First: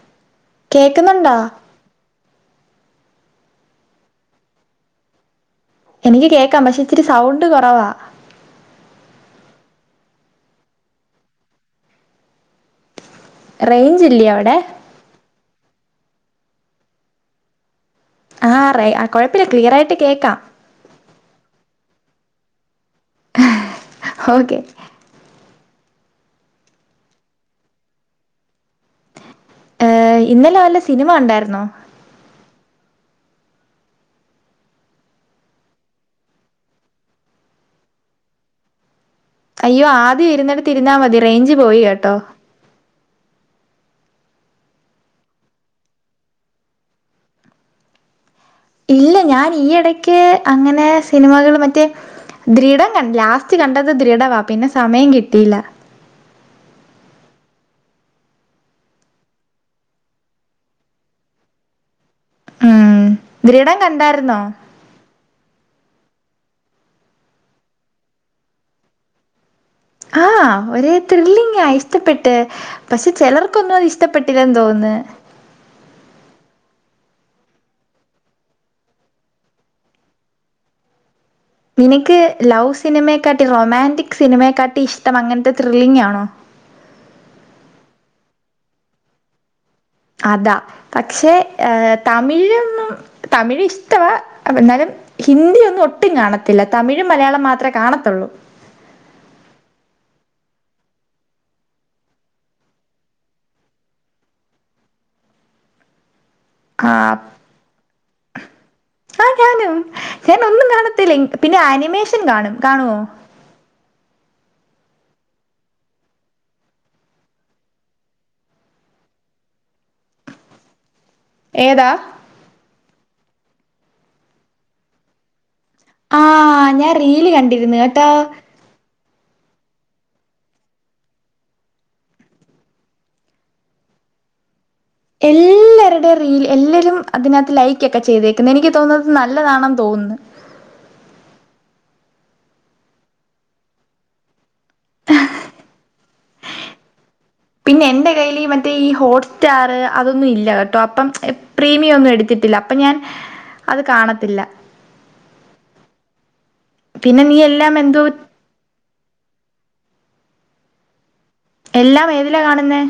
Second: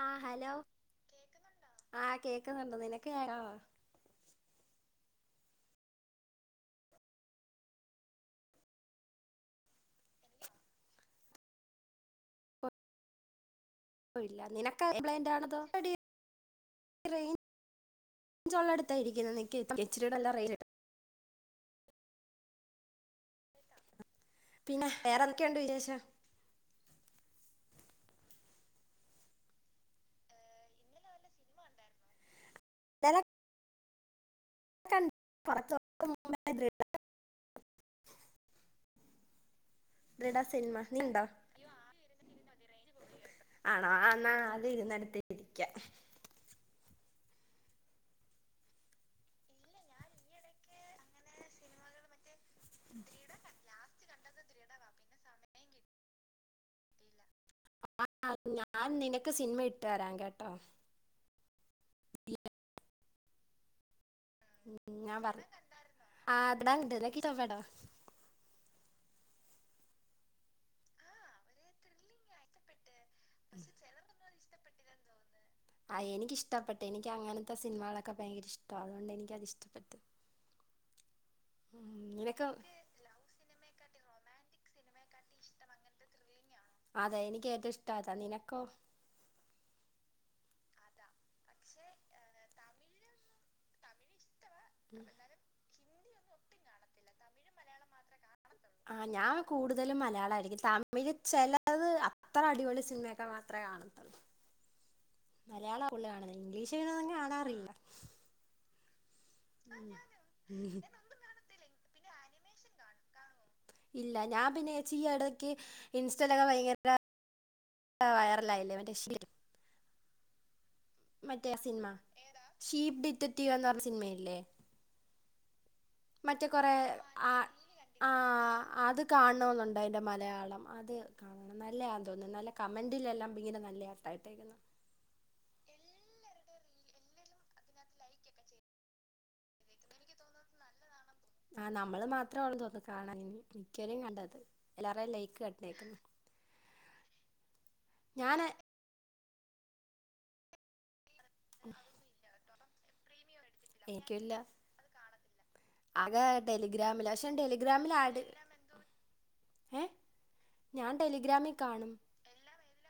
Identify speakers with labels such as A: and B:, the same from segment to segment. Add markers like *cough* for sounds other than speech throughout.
A: ആഹ് hello
B: കേക്കുന്നുണ്ടോ
A: കേക്ക്ന്നുണ്ടോ ആഹ് കേക്ക്ന്ന്ണ്ട്, നിനക്ക് കേക്കാവോ
B: എനിക്ക് കേക്കാം പക്ഷെ ഇച്ചിരി സൗണ്ട് കൊറവാ, റെയ്ഞ്ച് ഇ
A: ഇല്ല നിനക്കാ കംപ്ലൈന്റ് ആണതോ, എടി റെയ്
B: ആ റേ ആ
A: ഞ്ചൊള്ളയിടത്താഇരിക്ക്ന്ന്
B: കുഴപ്പമില്ല
A: നിക്ക്
B: ക്ലിയർ
A: ഇപ്പം കേ
B: ആയിട്ട്
A: ഇച്ചിരികൂടെ നല്ല
B: കേക്കാം
A: റെയ്ഞ്ച്
B: ഇഹ് ഓക്കെ
A: വേറെന്തെക്കെയുണ്ട് വിശേഷം
B: എഹ് ഇന്നലെ വല്ല സിനിമ കണ്ടാര്ന്നോ
A: ന്നലെ ക പുറത്ത ദ *unintelligible*
B: അയ്യോ ആദ്യം ഇരുന്നിടത്ത് ഇരുന്നാ മതി റെയ്ഞ്ച് പോയി കെട്ടോ,
A: ആണോ എന്ന ആദ്യം ഇരുന്നെടെത്ത് ഇരിക്ക്യ
B: ഇല്ല ഞാൻ ഈ ഇടയ്ക്ക് അങ്ങനെ സിനിമകള് മറ്റേ, ദൃഢം കൺ ലാസ്റ്റ് കണ്ടത് ദൃഢവാ പിന്നെ സമയം കിട്ടിയില്ല,
A: ആഹ് ഞാൻ നിനക്ക് സിനിമ ഇട്ട് തരാം കെട്ടോ, *unintelligible*
B: ഉം ദൃഡം കണ്ടാര്ന്നോ
A: ഉം, ഞാൻ പർ ദൃഡം കണ്ടാര്ന്നോ ആഹ് ഞാൻ കണ്ട് കലക്കി ട്ടോ പടം
B: ആഹ് ഒരേ ത്രില്ലിങ്ങാ ഇഷ്ട്ടപ്പെട്ട് പക്ഷെ ചെലർക്കൊന്നും അത് ഇഷ്ട്ടപ്പെട്ടില്ലെന്ന് തോന്ന്ന്ന്
A: ആഹ് എനിക്കിഷ്ട്ടപ്പെട്ട് എനിക്ക് അങ്ങനത്തെ സിനിമളൊക്കെ ഭയങ്കര ഇഷ്ട്ടവാ അതുകൊണ്ട് എനിക്കത് ഇഷ്ട്ടപ്പെട്ട്.
B: നിനക്ക് ലൗ സിനിമയെക്കാട്ടി റൊമാൻറിക് സിനിമയെക്കാട്ടി ഇഷ്ട്ടം അങ്ങനത്തെ ത്രില്ലിംഗ് ആണോ
A: അതെ എനിക്ക് ഏറ്റവും ഇഷ്ട്ടം അതാ നിനക്കോ
B: അതാ പക്ഷേ ഏഹ് തമിഴൊന്നും തമിഴ് ഇഷ്ട്ടവാ. അപ്പ എന്നാലും
A: ഉം.
B: ഹിന്ദി ഒന്നും ഒട്ടും കാണത്തില്ല തമിഴും മലയാളം മാത്രെ കാണത്തൊള്ളു.
A: ആഹ് ഞാൻ കൂടുതലും മലയാളായിരിക്കും തമിഴ് ചെലത് അത്ര അടിപൊളി സിനിമയൊക്കെ മാ ത്രേ കാണും മലയാള ഫുള്ള് കാണുന്ന ഇംഗ്ലീഷ്
B: ആ
A: നന്നെ കാണാറില്ല.
B: ആഹ് ഞാനും ഞാൻ ഒന്നും
A: ഉം.
B: കാണത്തില്ല പിന്നെ ആനിമേഷൻ കാണും. കാണുവോ?
A: ഇല്ല. ഞാൻ പിന്നെ ച്ചി ഈ എടയ്ക്ക് ഇൻസ്റ്റലൊക്കെ ഭയങ്കര. വയറലായില്ലേ വന്റെഷി മറ്റേ ആ
B: ഏതാ
A: സിനിമതി, ഏതാ? ഷീപ്പ് ഡിറ്റക്റ്റീവ് എന്ന പറഞ്ഞ സിനിമയില്ലേ?
B: ആ
A: മറ്റേ കുറേ
B: ഞാൻ റീല്
A: ആഹ്
B: കണ്ടിരുന്നു കേട്ടോ
A: ആഹ് അത്. കാണന്നുണ്ടായ്ൻ്റെ മലയാളം അത്. നല്ലയാ തോന്നുന്നു നല്ല കമന്റില്ലല്ലോ അബിഗിന് നല്ലയാ ടൈപ്പേയിനു.
B: ഇല്ല. രുടെ റീൽ എല്ലരും അതിനകത്ത് ലൈക്ക് ഒക്കെ ചെയ്തേക്കുന്നു എനിക്ക് തോന്നുന്നത് നല്ലതാണ തോന്നുന്നു.
A: ആഹ് നമ്മള് മാത്രൊള്ളു തോന്നുന്നു കാണാൻ ഇനി മിക്കരും കണ്ടത് എല്ലാരെയും ലൈക്ക് കണ്ടേക്ക്ണ്.
B: പിന്നെ എന്റെ കയ്യിൽ
A: ഞാന്
B: മറ്റേ ഈ ഹോട്ട്സ്റ്റാർ അതൊന്നും ഇല്ല. *unintelligible* എ പ്രീമിയം ഒന്നും എടുത്തിട്ടില്ല അപ്പൊ ഞാൻ അത്
A: എനിക്കില്ല
B: കാണത്തില്ല.
A: ആകെ ടെലിഗ്രാമില്
B: പിന്നെ
A: പക്ഷെ
B: നീ എല്ലാം
A: ടെലിഗ്രാമിൽ
B: എന്തോ
A: ആട് ഏഹ്. ഞാൻ ടെലിഗ്രാമിൽ.
B: എല്ലാം ഏതിലാ കാണുന്നെ.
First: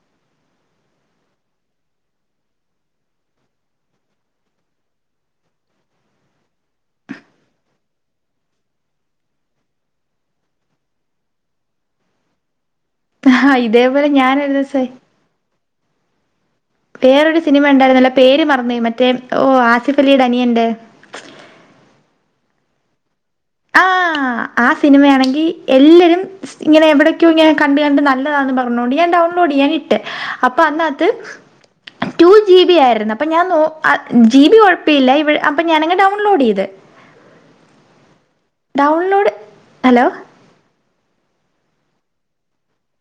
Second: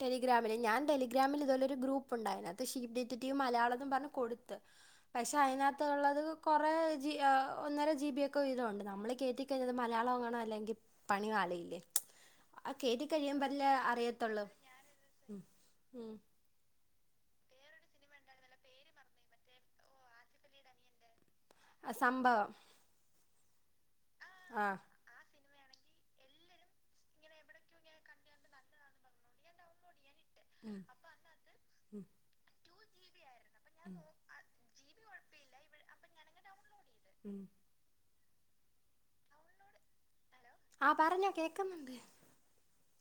A: ടെലിഗ്രാമില് ഞാൻ ടെലിഗ്രാമിൽ ഇതുപോല ഒരു ഗ്രൂപ്പുണ്ടായിരുന്നു അത് ഷീ ഡിറ്റക്റ്റീവ് മലയാളതും പറഞ്ഞ് കൊടുത്ത്. പക്ഷെ അയ്നകത്തുള്ളത് കൊറേ ജി അ ഒന്നര ജി ബി ഒക്കെ വിതോണ്ട് നമ്മൾ കേറ്റി. ക്കെയ്തത് മലയാളം എങ്ങണോ അല്ലെങ്കി പണി ആളില്ലേ? അത് കേറ്റി
B: ആ
A: കയ്യുമ്പോല്ലേ
B: ഇതേപോലെ ഞാൻ
A: അറിയത്തൊള്ളു
B: ഒരു ദിവസേ
A: ആഹ് ആഹ്.
B: വേറൊരു സിനിമ ഉണ്ടായിരുന്നല്ലോ പേര് മറന്നോയി മറ്റേ ഓഹ് ആസിഫ് അലിയുടെ അനിയന്റെ.
A: അസംഭവം.
B: ആഹ് ആഹ് സിനിമയാണെങ്കി. എല്ലരും ഇങ്ങനെ എവിടേക്കോ ഇങ്ങനെ കണ്ട് കണ്ട് നല്ലതാന്ന് പറഞ്ഞോണ്ട് ഞാൻ ഡൗൺലോഡ് യ്യാനിട്ട്. അപ്പൊ
A: ഉം
B: അന്നകത്ത്
A: ഉം
B: ടു ജി ബി ആയിരുന്നു അപ്പൊ ഞാൻ നോ അ. ജി ബി കൊഴപ്യല്ല ഇവി അപ്പോ ഞാനങ് ഡൗൺലോഡ് ചെയ്ത്.
A: ആഹ്.
B: Download hello.
A: ആഹ് പറഞ്ഞോ കേൾക്കുന്നുണ്ട്.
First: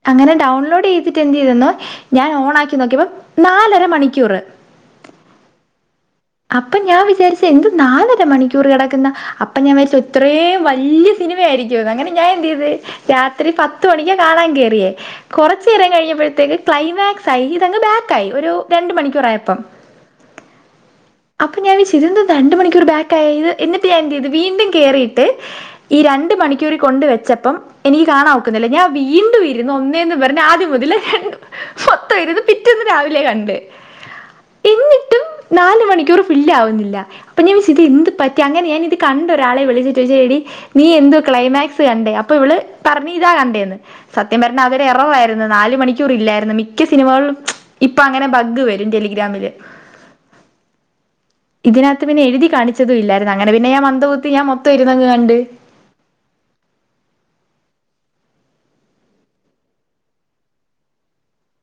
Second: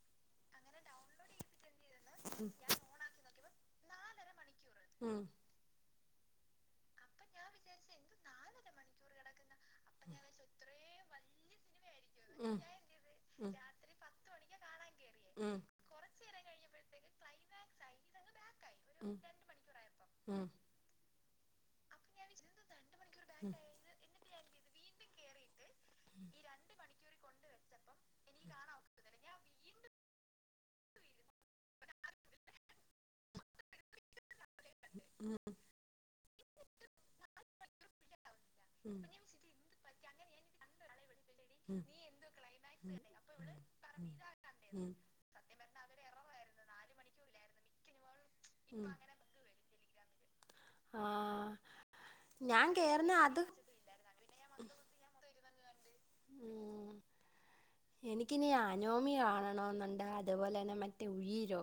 B: അങ്ങനെ ഡൗൺലോഡ് ചെയ്തിട്ട് എന്ത് ചെയ്തെന്നോ ഞാൻ
A: ഉം
B: ഓൺ ആക്കി നോക്കിയപ്പോ നാലര മണിക്കൂറ്.
A: ആഹ്.
B: അപ്പൊ ഞാൻ വിചാരിച്ച് എന്ത് നാലര മണിക്കൂർ കെടക്കുന്ന അപ്പ ഞാൻ വെരിച്ചു
A: ഉം
B: ഇത്രേ വലിയ. ഇനി പേടിക്കോന്ന് അങ്ങനെ ഞാൻ
A: ഉം ഉം ഉം ഉം ഉം ഉം
B: എന്തേത് രാത്രി പത്ത് മണിക്ക് കാണാൻ കേറിയേ. കൊറച് നേരം കഴിഞ്ഞപ്പോഴത്തേക്ക് ക്ലൈമാക്സായി ഇതങ്ങ് ബാക്കായി ഒരു രണ്ട് മണിക്കൂറായപ്പം.
A: ഉം
B: അപ്പൊ ഞാൻ വിച്ചു ഇതെന്തോ രണ്ട് മണിക്കൂർ ബാക്കായ് ത് എന്നിട്ട് എന്തേ ത് വീണ്ടും കേയറിയിട്ട്. ഈ രണ്ട് മണിക്കൂർ കൊണ്ട് വെച്ചപ്പം എനിക്ക് കാണാ ഒക്കുന്നില്ല ഞാൻ. വീണ്ടും ഇരുന്നു ഒന്നേന്ന് വരഞ് ആദ്യം മുതൽ മൊത്തം ഇരുന്ന് പിറ്റന്ന് രാവിലെ കണ്ട്. എന്നിട്ടും നാല് മണിക്കൂർ ഫില്ല് ആവുന്നില്ല അപ്പൊ ഞാൻ വിച്ചു എന്ത് പ റ്റി അങ്ങനെ ഞാൻ ഇത് കണ്ട ഒരാളെ വിളിച്ച് ചോയ്ച്ച് എടി നീ എന്തോ ക്ലൈമാക്സ് കണ്ടേ? അപ്പോഇവള് പറഞ്ഞഞ് ഇതാ കണ്ടേന്ന്. സത്യം പറഞ്ഞ
A: ഉം
B: അവരെ
A: ഉം ഉം
B: എറവായിരുന്നു നാല് മണിക്കൂർ ഇല്ലായിരുന്നു മിക്ക സിനിമകളും ഇപ്പൊ അങ്ങനെ ബഗ് വരും ടെലിഗ്രാമില്
A: ആഹ്
B: ഇതിനകത്ത് പിന്നെ എഴുതി
A: ഞാൻ
B: കാണിച്ചതും
A: കേറുന്ന
B: ഇല്ലായിരുന്നു
A: അത്
B: അങ്ങനെ പിന്നെ മന്ദബുദ്ധി ഞാൻ മൊത്തംരുന്നങ്ങ് കണ്ട്
A: ഉം
B: *unintelligible*
A: എനിക്കിനി അനോമി കാണണെന്നുണ്ട് അതുപോലെ തന്നെ മറ്റേ ഉഴീലോ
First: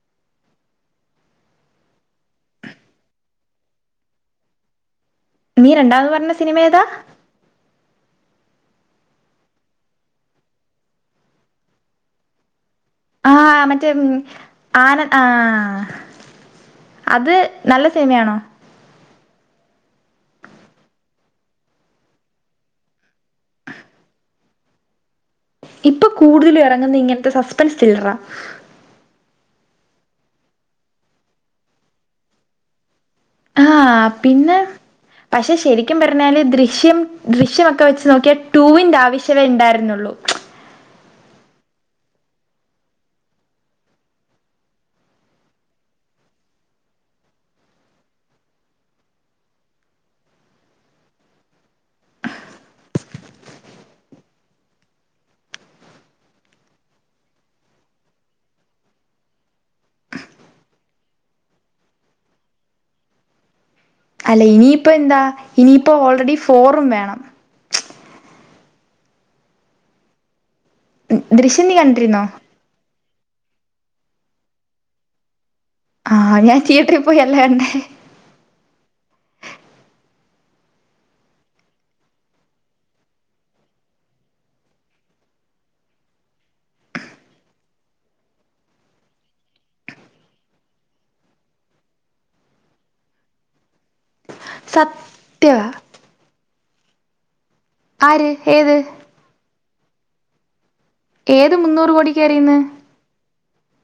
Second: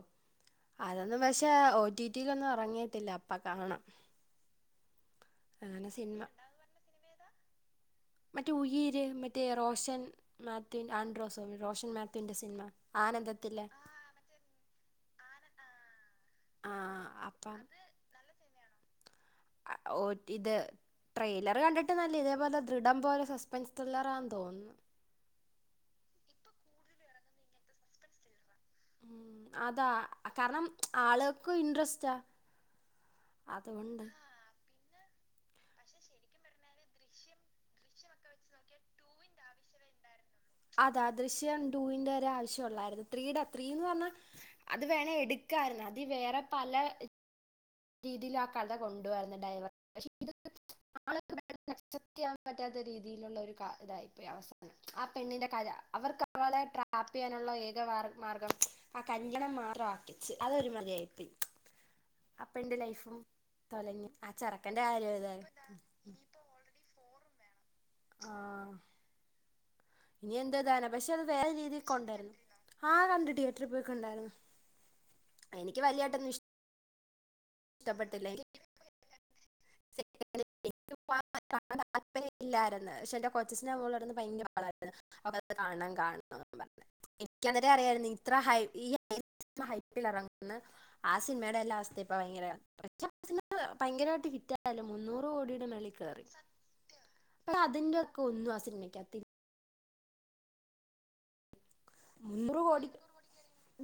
A: അതൊന്നും പക്ഷേ ഓറ്റിറ്റി ൽന്നും എറങ്ങീടില്ല അപ്പ കാണാം
B: നീ രണ്ടാമത്പറഞ്ഞ സിനിമ ഏതാ
A: മറ്റേ ഉയിര് മറ്റേ റോഷൻ മാത്യു ആൻഡ്രോസോ റോഷൻ മാത്യുന്റെ സിനിമ
B: ആഹ്
A: ആനന്ദത്തിലെ
B: മറ്റേ ആന ആഹ്
A: ആഹ് അപ്പ
B: നല്ല സിനിമയാണോ
A: ആഹ് ഓ റ്റി ഇത് ട്രെയിലർ കണ്ടിട് നല്ല ഇതേപോലെ ദൃഢം പോലെ സസ്പെൻസ് ട്രില്ലറാന്ന് തോന്നുന്നു
B: ഇപ്പൊ കൂടുതലും ഇറങ്ങുന്ന ഇങ്ങനത്തെ സസ്പെൻസ് തില്ലറാ
A: ഉം അതാ കാരണം ആളുകൾക്കും ഇൻട്രസ്റ്റാ അതുകൊണ്ട്
B: ആഹ് പിന്നെ പക്ഷെ ശരിക്കും പറഞ്ഞാല് ദൃശ്യം ദൃശ്യമൊക്കെ വെച്ച് നോക്കിയാൽ ടുവിന്റെ ആവശ്യമേ ഉണ്ടായിരുന്നുള്ളു
A: അതാ ദൃശ്യം ടുവിന്റെ ഒരെ ആവശ്യംവുള്ളായിരുന്നു ത്രീയുടെ ത്രീന്ന് പറഞ്ഞാൽ അത് വേണ എടുക്കായിരുന്നു അത് വേറെ പല രീതിയിൽ ആ കഥ കൊണ്ടു വാരുന്ന ഡയറ പക്ഷെ ഇ ആള അസെപ്റ്റ് ചെയ്യാൻ *unintelligible* പറ്റാത്ത രീതിയിലുള്ള ഒരു ഇതായിപ്പോ അവസാനം ആ പെണ്ണിന്റെ കഥ അവർക്ക് അവളെ ട്രാപ്പ് ചെയ്യാനുള്ള ഏക മാർഗം ആ കല്യാണം വരെ എത്തിച്ച് അതൊരു ഒരുമാതിരി ആയി പോയി അ പെണ്ണിന്റെ ലൈഫും തൊലഞ്ഞു ആ
B: അല്ല
A: ചെറുക്കന്റെ
B: ഇനിയിപ്പ
A: കാര്യം
B: എന്താ
A: ഇതായിരുന്നു
B: ഇനിയിപ്പോ ഓൾറെഡി ഫോറും വേണം
A: ആഹ് ഇനി എന്തതാന പക്ഷെ അത് വേറെ
B: ദൃശ്യം നീ
A: രീതിയിൽക്കെ
B: കണ്ടിരുന്നോ
A: ഉണ്ടായിരുന്നു ആഹ് കണ്ട് തിയേറ്ററി പോയിക ണ്ടായിരുന്നു
B: ആഹ് ഞാൻ തിയേറ്ററിൽ പോയിയല്ല കണ്ടേ
A: പട്ടല്ലേ *unintelligible*
B: *unintelligible*
A: അ താല്പര്യ ഇല്ലായിരുന്നു പക്ഷെ എൻ്റെ കൊച്ചച്ചന്റെ മോളായിന്ന് ഭയങ്കര ബഹളമായിരുന്നു അപ്പോൾ അത് കാണണം കാണണംന്ന് പറഞ്ഞ് എനിക്കന്നരം അറിയായിരുന്നു ഇത്ര ഹൈ ഹൈപ്പിൽ ഇറങ്ങന്ന് ആ സിനിമേട ലാസ്റ്റ് ഇപ്പാ ഭയങ്കരം പക്ഷേ ആ സിനിമ ഭയങ്കരമായിട്ട് ഹിറ്റായല്ലോ മുന്നൂറ്
B: സത്യവാ
A: കോടിയുടെ മേളി കേറി സത്യം അപ്പ അതിന്റെ ഒക്കെ
B: ആര്
A: ഒന്നും ആ
B: ഏത്
A: സിനിമക്കകത്തി
B: ഏത് മുന്നൂറ് കോടിക്കറിയുന്ന്
A: മുന്നൂറ് കോടി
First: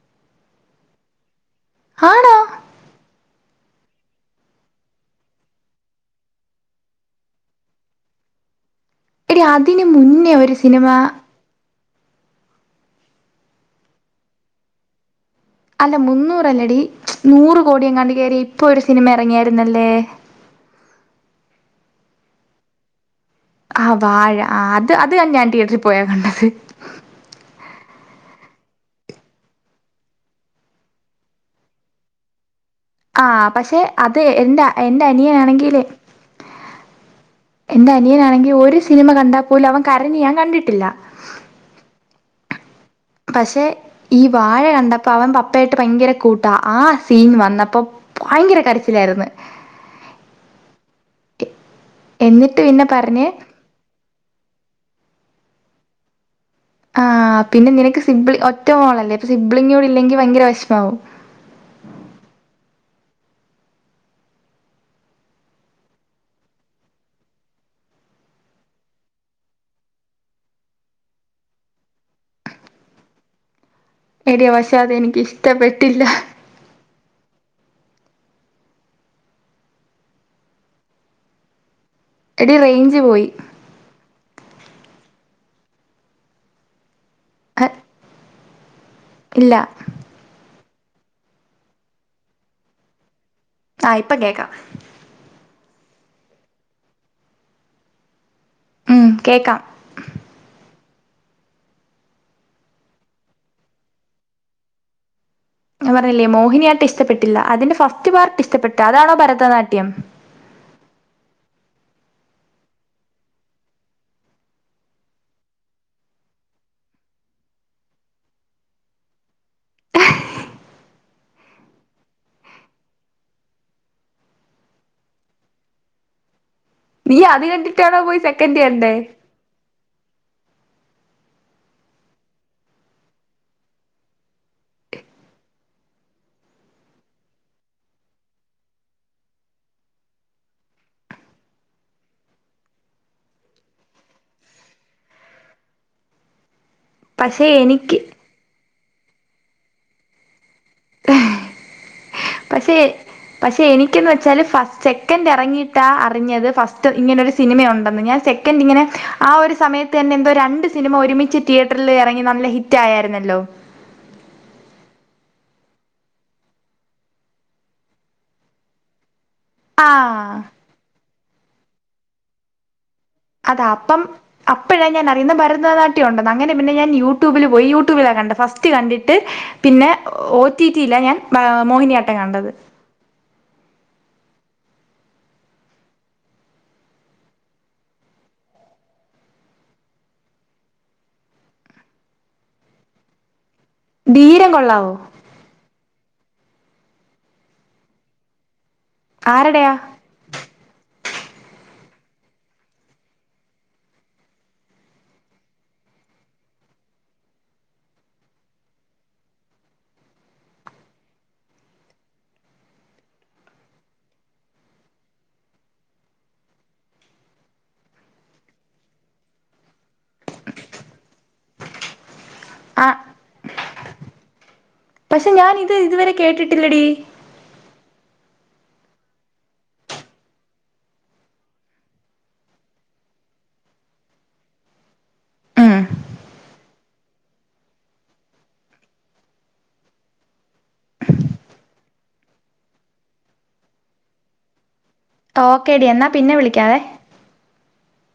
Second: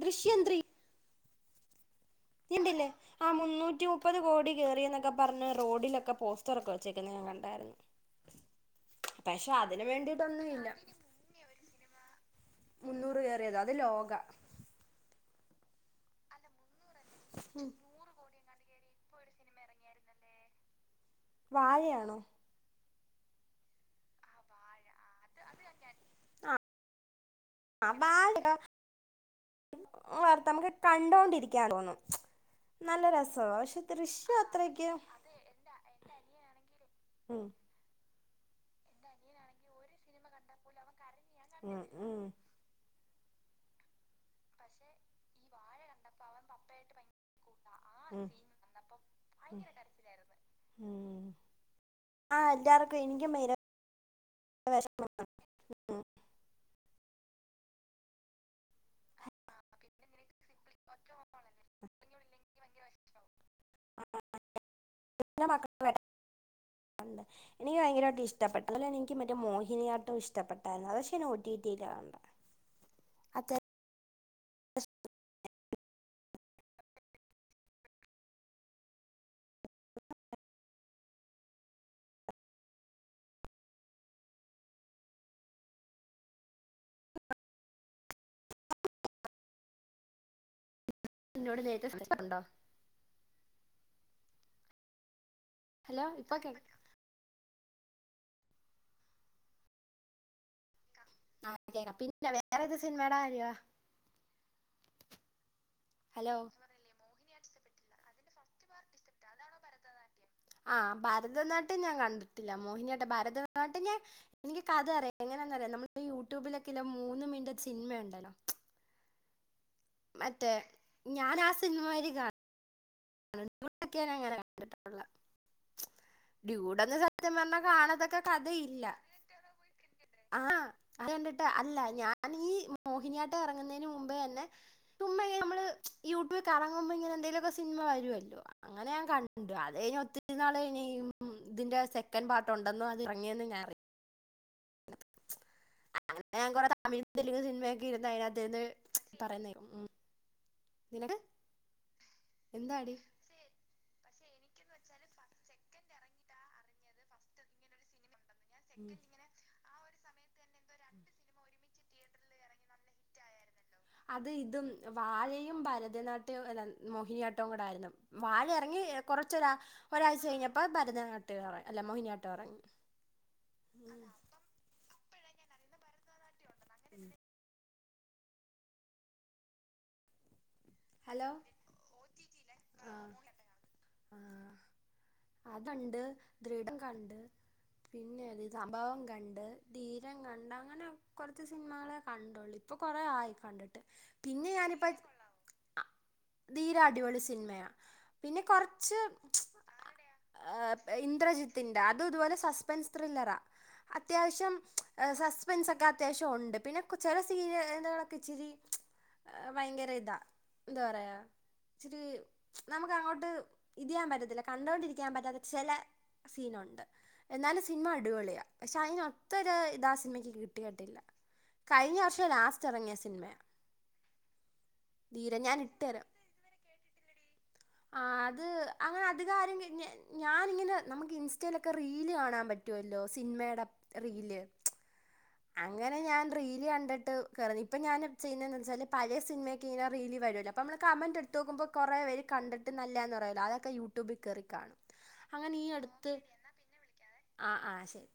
A: ദൃശ്യം ത്രീ
B: ആണോ
A: നീകണ്ടില്ലേ ആ മുന്നൂറ്റി മുപ്പത് കോടി കയറിയ എന്നൊക്കെ പറഞ്ഞ് റോഡിലൊക്കെ പോസ്റ്ററൊക്കെ വെച്ചേക്കുന്ന ഞാൻ കണ്ടായിരുന്നു
B: എടി
A: പക്ഷെ
B: അതിന് മുന്നേ
A: വേണ്ടിയിട്ടൊന്നും
B: ഒരു
A: ഇല്ല
B: സിനിമ
A: മുന്നൂറ് കയറിയത അത് ലോക
B: അല്ല മുന്നൂറല്ലടി നൂറ് കോടി എങ്ങാണ്ട് കയറി ഇപ്പൊ ഒരു സിനിമ ഇറങ്ങിയായിരുന്നല്ലേ
A: വാഴയാണോ
B: ആ വാഴ ആ അത് അത് ഞാ ഞാൻ തിയേറ്ററിൽ പോയാ കണ്ടത്
A: ആ ബാഴ വർ നമുക്ക് കണ്ടോണ്ടിരിക്കാൻ തോന്നും നല്ല
B: ആ
A: രസമാണ്
B: പക്ഷെ അത്
A: ദൃശ്യം
B: എന്റെ
A: അത്രയ്ക്ക്
B: എന്റെ അനിയനാണെങ്കിലെ
A: ഉം
B: എന്റെ അനിയനാണെങ്കി ഒരു സിനിമ കണ്ടാൽ പോലും അവൻ കരഞ്ഞ് ഞാൻ കണ്ടിട്ടില്ല
A: ഉം ഉം
B: പക്ഷെ ഈ വാഴ കണ്ടപ്പോ അവൻ പപ്പായിട്ട് ഭയങ്കര കൂട്ട ആ സീൻ വന്നപ്പോ
A: ഉം
B: ഭയങ്കര കരച്ചിലായിരുന്ന്
A: ഉം
B: എ-
A: ആഹ്
B: എന്നിട്ട് പിന്നെ
A: അല്ലാർക്കും
B: പറഞ്ഞ്
A: എൻക്കും മെയ് *inaudible* ഉം
B: ആഹ് പിന്നെ നിനക്ക് സിബ്ലി ഒറ്റ മോളല്ലേ ഇപ്പൊ സിബ്ലിങ്ങൂടി ഇല്ലെങ്കിൽ ഭയങ്കര വെഷമാവും. *inaudible*
A: *inaudible* എനിക്ക് ഭയങ്കരമായിട്ട് ഇഷ്ടപെട്ട് അതുപോലെ എനിക്ക് മറ്റേ മോഹിനിയാട്ടവും ഇഷ്ടപെട്ടായിരുന്നു അത് പക്ഷെ ഞാ ഓട്ടിട്ടീല കണ്ടേ.
B: എടി പക്ഷെ അത് എനിക്കിഷ്ടപ്പെട്ടില്ല. എടി റേഞ്ച് പോയി. അ. ഇല്ല.
A: നിന്നോട് നേരത്തെ *unintelligible* ഒണ്ടോ.
B: ആഹ് ഇപ്പൊ കേക്കാം.
A: ഹലോ ഇപ്പോ കേക്കാം
B: ഉം കേക്കാം.
A: ആഹ് കേക്കാം പിന്നെ വേറെ ഏത് സിനിമേടെ കാര്യാ
B: ഞാൻ പറഞ്ഞില്ലേ
A: ഹലോ
B: മോഹിനിയാട്ടം ഇഷ്ടപ്പെട്ടില്ല അതിന്റെ ഫസ്റ്റ് പാട്ട് ഇഷ്ടപ്പെട്ട അതാണോ ഭരതനാട്യം.
A: ആഹ് ഭാരതനാട്യം ഞാൻ കണ്ടിട്ടില്ല മോഹിനിയാട്ടം ഭാരതനാട്യം ഞാൻ. എനിക്ക് കഥ അറിയാം. എങ്ങനെയാന്ന അറിയോ നമ്മള്പ്പ യൂട്യൂബിലൊക്കെല്ലോ മൂന്ന് മിനിറ്റ് സിനിമ ഉണ്ടല്ലോ. മറ്റേ ഞാൻ ആ സിനിമേൽ കാണ. *unintelligible* ക്കെ അങ്ങനെയാ കണ്ടിട്ടുള്ള ഡൂഡ്ന്ന
B: നീ
A: സത്യം
B: അത്
A: പറഞ്ഞാൽ
B: കണ്ടിട്ടാണോ പോയി
A: കാണാത്തക്ക
B: സെക്കൻഡ്
A: കഥയില്ല.
B: കണ്ടേ
A: ആഹ് അത് കണ്ടിട്ട് അല്ല ഞാനീ മോഹിനിയാട്ടം എറങ്ങുന്നേന് മുമ്പെന്നെ. തുമ്മ ഈ നമ്മള് യൂട്യൂബിൽ കറങ്ങുമ്പോ ഇങ്ങന എന്തേലൊക്കെ സിനിമ വരുവല്ലോ. അങ്ങനെ ഞാൻ കണ്ടു അത് കഴിഞ്ഞ് ഒത്തിരി നാള് കഴിഞ്ഞ് ഉം ഇതിന്റെ സെക്കൻ്റ് പാർട്ട് ഉണ്ടെന്നും പറ്ഞ്ഞ് ഇറങ്ങിയെന്ന് ഞാൻ അറിയ. അങ്ങനെ ഞാൻ കൊറേ തമിഴു തെലുങ്കും
B: പക്ഷെ
A: സിനിമയൊക്കെ
B: എനിക്ക്
A: ഇര്ന്ന് അതിനാത്ത്ന്ന് പറയുന്ന ഉം നിനക്ക്.
B: പക്ഷെ
A: എന്താടി
B: പക്ഷെ എനിക്കെന്ന് വെച്ചാല് ഫസ്റ്റ് സെക്കൻഡ് ഹാ. ഇറങ്ങിയിട്ടാ അറിഞ്ഞത് ഫസ്റ്റ് ഇങ്ങനൊര് സിനിമയുണ്ടെന്ന് ഞാൻ സെ. ക്കന്റ്
A: ഉം.
B: ഇങ്ങനെ ആ ഒരു സമയത്ത് തന്നെ എന്തോ രണ്ട് സിനിമ ഒരുമിച്ച് തിയേറ്ററിൽ എറങ്ങി നല്ല ഹിറ്റ് ആയാരുന്നല്ലോ.
A: അത് ഇതും വാഴയും ഭരതനാട്യവും അല്ല മോഹിനിയാട്ടവും കൂടെയായിരുന്നു. വാഴ എറങ്ങി കൊറച്ചൊരാ ഒരാഴ്ച
B: ആഹ്
A: കഴിഞ്ഞപ്പോ ഭരതനാട്ടി എറങ്ങി അല്ല മോഹിനിയാട്ടം എറങ്ങി.
B: അതാ അപ്പം അപ്പോഴാ ഞാൻ അറിയുന്ന ഭരതനാ. ട്ട്യം ഉണ്ടന്ന് അങ്ങനെ പിന്നെ ഞാൻ
A: ഉം.
B: യൂട്യൂബിൽ പോയി യൂട്യൂബില കണ്ടെ ഫസ്റ്റ് കണ്ടിട്ട് പിന്നെ ഒ ടി ടി ല ഞാൻ ആഹ് മോഹിനിയാട്ടം കണ്ടത്.
A: ആഹ് മോഹിനിയാട്ടം കണ്ടത് ആഹ്. അതൊണ്ട് ദൃടം കണ്ട്. പിന്നെ ഏത് സംഭവം കണ്ട് ധീരൻ കണ്ട് അങ്ങനെ. കൊറച്ച് സിനിമകളെ കണ്ടുള്ളൂ ഇപ്പൊ കൊറേ ആയി കണ്ടിട്ട്.
B: ധീരം
A: പിന്നെ
B: കൊള്ളാവോ
A: ഞാനിപ്പം ധീര അടിപൊളി സിനിമയാ പിന്നെ കൊറച്ച്.
B: ആരടെയാ.
A: ഏഹ് ഇന്ദ്രജിത്തിന്റെ അത് ഇതുപോലെ സസ്പെൻസ് ത്രില്ലറാ അത്യാവശ്യം സസ്പെൻസൊക്കെ അത്യാവശ്യം ഒണ്ട്. പിന്നെ ചെല സീനുകളൊക്കെ ഇച്ചിരി. ഭയങ്കര ഇതാ എന്താ പറയാ. ച്ചിരി നമുക്കങ്ങോട്ട് ഇതിയാൻ പറ്റത്തില്ല കണ്ടൊണ്ടിരിക്കാൻ പറ്റാത്ത ചെല. സീനൊണ്ട്. എന്നാലും സിനിമ അടിപൊളിയാ പക്ഷെ അയിനൊത്തൊരു ഇതാ സിനിമയ്ക്ക് കിട്ടിയിട്ടില്ല. കഴിഞ്ഞ വർഷം ലാസ്റ്റ്
B: ആ
A: എറങ്ങിയ സിനിമയാ.
B: പക്ഷെ
A: ധീരൻ
B: ഞാൻ ഇത്
A: ഇട്ടുതരാം
B: ഇതുവരെ കേട്ടിട്ടില്ലടി
A: ആഹ് അത് അങ്ങനെ അധികാരും *unintelligible* ഞാനിങ്ങനെ നമ്മക്ക് ഇൻസ്റ്റയിലൊക്കെ റീല് കാണാൻ പറ്റൊല്ലൊ സിൻമേടെ റീല്
B: ഉം
A: അങ്ങനെ ഞാൻ റീല് കണ്ടിട്ട് *unintelligible* ഇപ്പം ഞാന് ചെയ്യിന്നെന്ന് വെച്ചാല് പയേ സിൻമേക്കെ ഇങ്ങനെ റീലി വരോലോ ഇപ്പമ്മള് കമന്റെട്ത്ത് നോക്കുമ്ബോ കുറെ വരും കണ്ടിട്ട് നല്ലാന്ന് പറയൊലോ അതൊക്കെ യൂട്യൂബി കേറി കാണും അങ്ങനെ ഈ
B: ഓക്കേടി എന്നാ
A: അട്ത്ത്
B: പിന്നെ വിളിക്കാവേ
A: ആഹ് ആഹ് ശെരി